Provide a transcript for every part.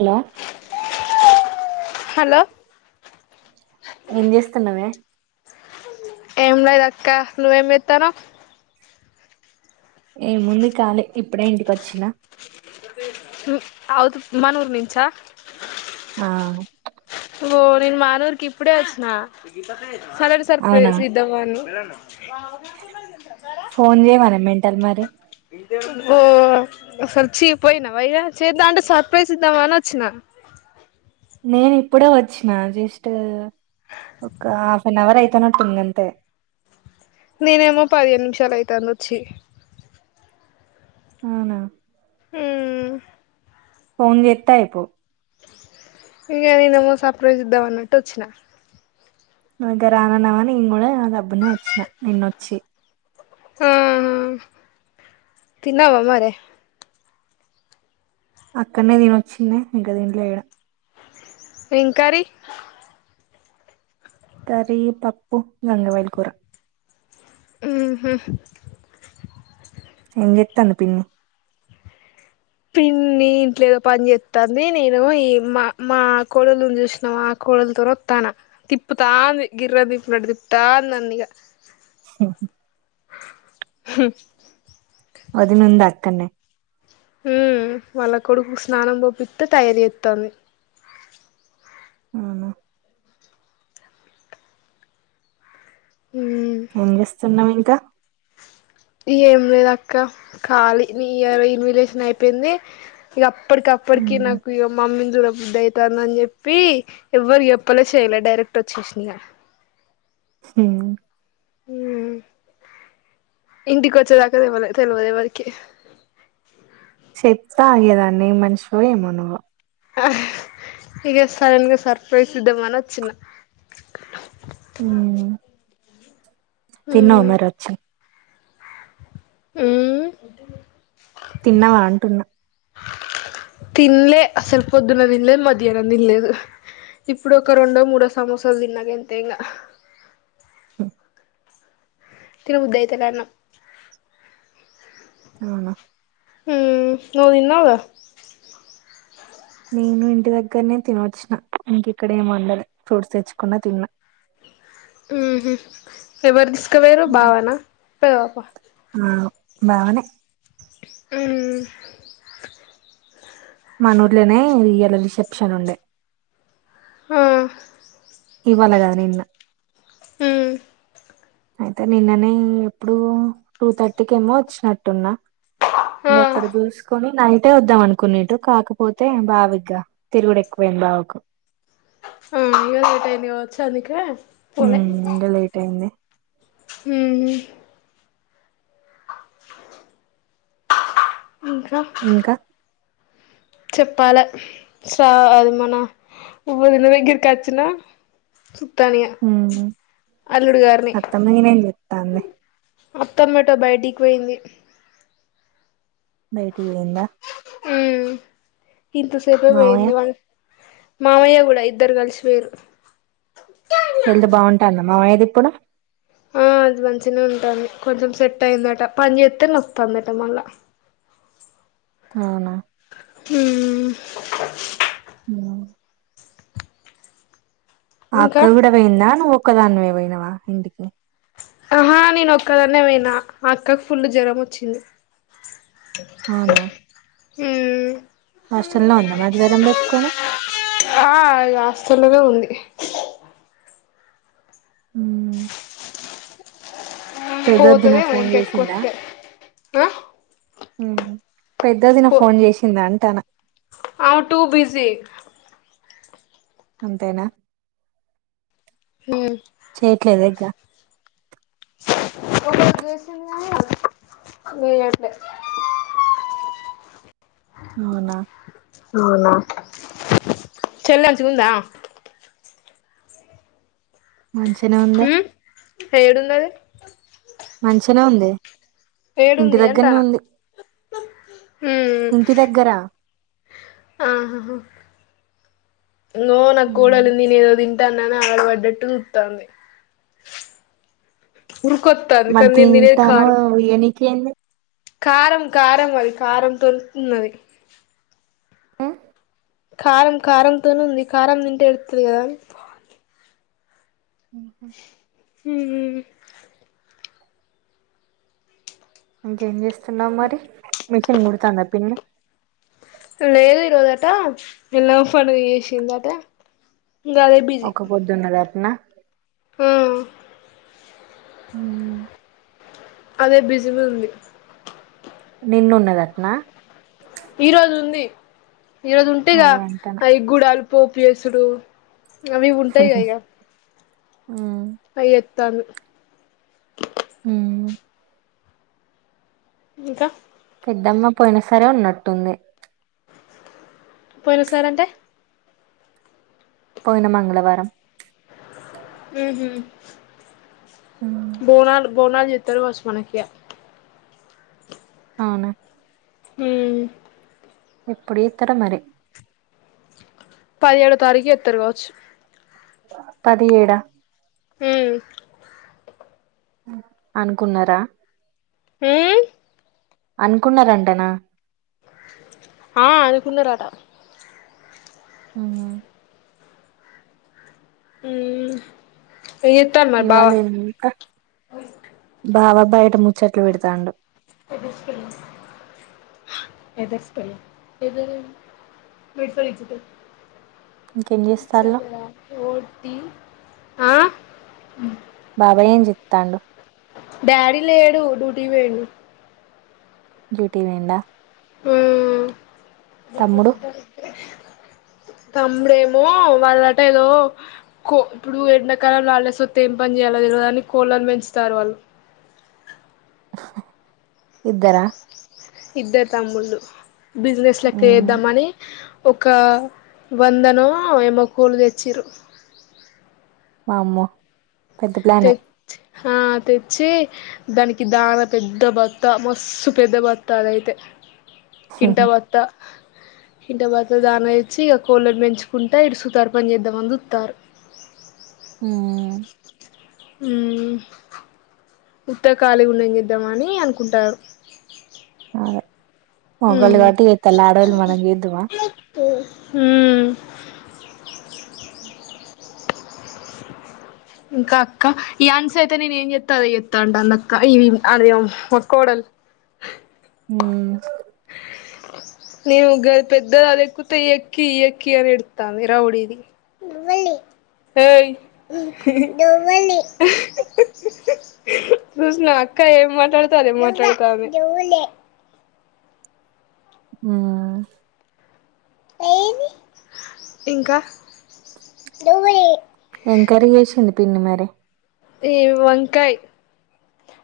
Hello hello ఏం చేస్తున్నావే ఏం లేదు అక్క నువ్వేం ఇస్తాను ఏముంది కాలే ఇప్పుడే ఇంటికి వచ్చినా అవుదు మనూరు నుంచా ఆ ఓ నేను మానూరికి ఇప్పుడే వచ్చిన సరం సర్ ప్రై అవునా ఇద్దావాను ఫోన్ చేయమనే మెంటల్ మరి ఓ అసలు చీపోయినా వయ్యా చేద్దా అంటే సర్ప్రైజ్ ఇద్దామ అని వచ్చినా నేను ఇప్పుడే వచ్చిన జస్ట్ ఒక హాఫ్ అన్ అవర్ అయి పత్తనటి ఇంగంత నేనేమో పదిహేను నిమిషాలు అయితుంది వచ్చి అవునా ఉ ఫోన్ చెత్తాపో ఇంకా నేనే ఏమో సర్ప్రైజ్ ఇద్దామ అన్నట్టు వచ్చినా అంటే రానన్నావా ఆ తిన్నావా మరే అక్కనే దీని వచ్చిందిే ఇంకా దీంట్లో వేయడం ఏం కర్రీ కర్రీ పప్పుూ గంగవేల్ కూూర ఊహు ఎంగేత్తను పిన్న పిన్ని ఇంట్లో ఏదో పని చేస్తాంది నేను ఈ మా మా కోడలు ను చూసినాము ఆ కో త త తాన తిప్పుతాంద గిర్ర దిప్పు నడి తిప్పుతాంద నందీగ స హ ది ను దక్కనే ఉ వాళ్ళ కొడుకు స్నానం పపిస్తే తయారీ చేస్తుంది అవునా ఉమ్ ఏం చేస్తున్నాం ఇంకా ఏం లేదు అక్క ఖాళీ ఇయర్ ఇన్విటేషన్ అయిపోయింది ఇకప్పు ఇప్పటికి అప్పటికి ఉమ్. నాకు మమ్మీని దూరబుద్ద్ద అవుతుంది అని చెప్పి ఎవ్వరి చెప్పలే చేయలే డైరెక్ట్ పట్టచ్చిష్నిహ హ ఉమ్ ఇంటికి వచ్చేదాకా తెవలే తెలియదు ఎవరికి చెప్తా ఆగదాన్ని మనిషో ఏమోనువ ఆ ఇక స నన్గా సర్ప్రైజ్ ఇద్ద మన చిన్న తన్న ఉమెర్చ్చ ఆ తిన్నావా అంటున్నా తిల్లేసల్పుొద్దున్నది లేదు మధ్యహనం ని లేదు ఇప్పుడు ఒక రెండో మూడో సమోసాలు తిన్నాక ఎంత ఇంకా హ తరు ఉదయతారన్నాం అవునా నౌ దని నా వగా నేను ఇంటి దగ్గరనే తినవచ్చిన ఇంక ఇక్కడ ఏం వండదు ఫ్రూట్స్ తెచ్చకుండా తిన్నా ఉహ ఎవరు తీసుకోవరు హ్మ్. బావనా పెద పాప ఆ బావనే ఆ మానూర్లోనే రియల రిసెప్షన్ ఉండే ఆ ఇవాాల కదా నిన్న హ అయితే నిన్ననే ఎప్పుడు టూ థర్టీకిమో వచ్చినట్టున్నా ఆ అక్కడ చూసుకొని నైట్ ఒకట్టే వద్దాం అనుకునేట్టు కాకపోతే బావిగ్గా తిరుగు ఎక్కువైంది బావకు ఆ ఇ ఒక టైని వచ్చా అందుకు హ ఇకా లేైట్ అయింది హ ఇంకా చెప్పాల చ అది మన ఒవబ దిన వెకారుకాచ్చిన తనియా హ్మ్ అల్లుడు కారని అత్తమ్మ గిన ఏం చెత్తాంది అప్తమాటా బయటికిపోయింది బయటికి పోయిందా మ్మ్ ఇంతసేపే మావయ్య పోయింది వాళ్ళు మామయ్య కూడా ఇద్దరు కలిసి వేరు తెల్దు బాగుంటాందమ్ మామయది ఇప్పుడు మంచి మంచినే ఉంటుంది కొంచెం సెట్ అయి్యందట పని చేస్తతే న వస్తుందట మళ్ళా అవునా హ్మ్ ఇంకా అక్క కూడా పోయిందా నువ్వు ఒక్కదానివే పోయినావా ఇంటికి ఆహా నేను ఒక్కదన్నే పోయినా అక్కకి ఫుల్ జ్వరం వచ్చింది అవునా హ్మ్ హాస్టల్లో ఉందా మరి జ్వరం పెట్టుకొని ఆ హాస్టల్ లోనే ఉంది అ పోతది ఏమో ఫోన్ ఇంకా ఎక్కువ చేసిందా అయితే ఆ పెద్దదిన ఫోన్ చేసింది అంటాన హావు టూ బిజీ అంతేనా హ్మ్ చేయట్లేదా ఇగ ఒక ఉద్దేశం వేయట అవునా అవునా చెల్ంచికుందా మంచిగనే ఉందే హ్మ్ ఏడుందది మంచిగానే ఉంది ఇంటి ఏడుంది దగ్గరనే అంటానా ఉంది హ్మ్ ఇంటి దగ్గర ఆహా హా హా నవో నాకుడాల నేను ఏదో దం దన్నన్ని ఆగడ పడ్డట్టు చతుంది ఉురుకత్తా అందు కందని దినది కారు ఏందీ కారం కారం అది కారం తొలుతున్నది హ్మ్ కారం కారంతోనే ఉంది కారం తింటే ఎడుతది కదా ఉహ హ్మ్ ఇంకేం చేస్తున్నావ్ మరి మిషన్ కుడుతుంద పిం లేదు ఇరోదాటా ఎలా పడుదు చేషందాట ఒక పొద్దున్నది అట్నా మ్మ్ అ అదే బిజి ఉంది నిన్ను ఉన్నది అతనా ఈ రోజు ఉంది ఈరోజు ఉంటేగా అదే అంటన ఆ గుడాలు పోపు వేసుడు అవి ఉంటాయిగా ఇగ అయ్యత్తాలు మ్మ్ ఇంకా పెద్దమ్మ పోయిన సరే ఉన్నట్టుంది పొరు సారంటే పోయినా మంగళవారం మ్మ్ హ్మ్ ఉమ్. బోనాల్ బోనాల జీత్తరు వస్ మనకియా అవునా హ్మ్ ఎప్పుడే తర మరీ పదిహేడో తారీఖు చేతారు కావచ్చు పదిహేడా ఉ ఉ అనుకున్నారా ఊ అనుకున్నారంటానా ఆ అనుకున్నారట ఉహు ఊ ఎజెత్తాన్నడు ఇవాళ బావా బావా బయట ముచ్చట్లు పెడుతాండు [unintelligible] ఇంకేం చేస్తాళ్ళు ఆ బాబాయ్ ఏం చెత్తండు డాడీ లేడు డ్యూటీకి పోయిండు డ్యూటీ పోయిండా ఆ తమ్ముడు తమ్ముడు ఏమో వాళట దో కో ఇప్పుడు ఎండాకాలంలో హాల్ డేస్ వత్తే ఏం పని చేయాలలో తెలవదని కోళ్లని పెంచుతారు వాళ్ళు ఇద్దారా ఇద్దరు తమ్ముళ్ళు బిజినెస్ లెక్క మ్మ్ వేద్దామని ఒక వంద నో ఏమో కోళ్లు తెచ్చిర్రు వామ్మో పెద్ద ప్లానే తెచ్చి ఆ తెచ్చి దానికి దాన పెద్ద భత్త మస్సు పెద్ద బత్తా అదైతే కింటా భత్తా ఇంటి భత్త దాన ఇచ్చి ఇక కోళ్ళనీ పెంచుకుంటా ఇడు సుతార్పని చేద్దామనీ చుత్తరు ఊ ఊ ఉత్తగా ఖళీ ఉండం చేద్దామనీ అని అనుకుంటారు అదే మొగాళ్ళు ఉమ్ కాబట్టి చెత్తాళ్ళు ఆడోళ్లు మనం చేద్దుమా హు ఉ ఇంకా అక్క ఈ ఆన్సీ అయితే నేను ఏం చెస్తా చెస్తా అంటంది అందక్క ఈ అదే మా కోడలు హు నేను గది పెద్దది గది ఎక్కితే ఎక్కి ఎక్కి అని ఎడుత్తంది రౌడీది వెళ్ళలి ఏయ్ జ్యోస్న అక్క ఏం మాట్లాడుతే ఆది మాట్లాడుతాంది హువా ఏమి ఇంకా తిను మరి ఏ వంకాయ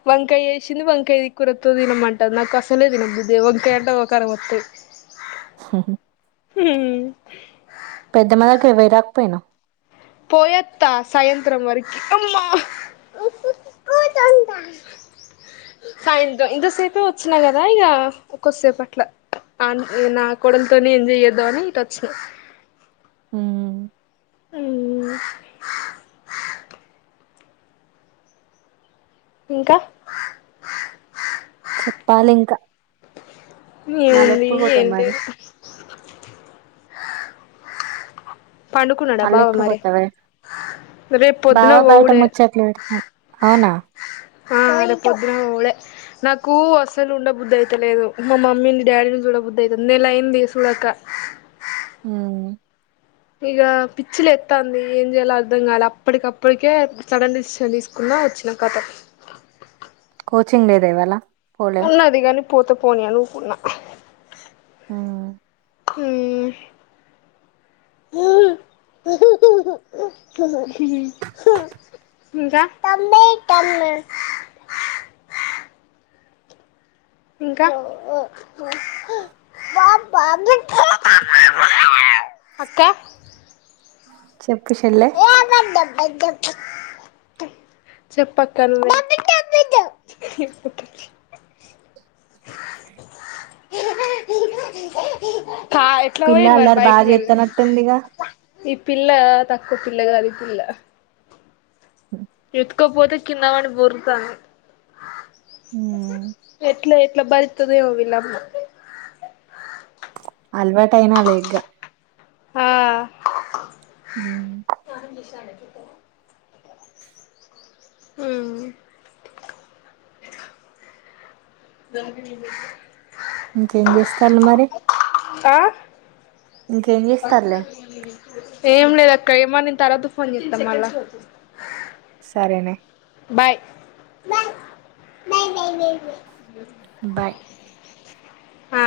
వంకాయ వేసింది వంకాయ కూరతో తినమంటారు నాకు అసలే తినబుద్ధే వంకాయ అంటే ఒకర వత్తాయి హహ హు పెద్ద మద కవై పోయారక పోయినవ్ పోయత్తా సాయంత్రం వరకి అమ్మా ఓతంటా సాయంత్రం ఇంతసేపే వచ్చిన కదా ఇగ కొద్దిసేపు అట్ల అవున్ నా కోడలతోనే ఎంజాయ్ చేద్దాం అని ఇటు వచ్చిన హు హూ ఇంకా చెప్పాలి ఇంక మళ్ళీ ఏముంది ఎప్పుడు ఏం పోతావ్ మరి లేదు పండుకున్నడ మళ్ళీ బావ ఎప్పుడు మరి పోతావే రేపు బావ పొద్దున్న బయట పోవుడే ముచ్చట్లు పెడతాను అవునా ఆ రేపు పొద్దునే పోవుడే నాకు అసలు ఉండబుది అయితలేదు మా మమ్మీని డాడీని చూడ బుది అయితుంది నెల అయింది చూడక ఉమ్ ఇక పిచ్చి లేత్తంది ఏం చేయలో అర్థం కాల అప్పటికప్పటికే సడన్ డేసిషన్ తీసుకున ఆ వచ్చినం కథ కోచింగ్ లేద ఇవళ ఉన్నది కాని పోతే పోని అని ఉకున ఆ ఉమ్ హి ఇంకా [inaudible] ఇంకా [inaudible] [unintelligible] [unintelligible] అక్క చెప్పు చెల్లె [unintelligible] చెప్పు అక్క నువ్వే చెప్పు [unintelligible] పా ఎట్లా పిల్ల పోయిరు మరి అల్లరి బైక్ బాగా మిధన చేస్తానట్టుందిగా పిల్ల తక్కువ పిల్ల కాదు ఈ పిల్ల ఎతుకొపోతే కిందవడి బొర్లుతాంది ఉమ్, ఎట్ల భరిత్తదో ఏమో వీళ్ళ అమ్మ అలవాటైనలే ఇక ఉమ్, ఆ ఉమ్ [unintelligible] ఇంకేం చేస్తాన్లు మరి ఆ ఇంకేం చేస్తారులే ఏం లేదు అక్క ఏమో నేను తర్వాత ఫోన్ చేస్తా మళ్ళా సరే నే బై బై ఆ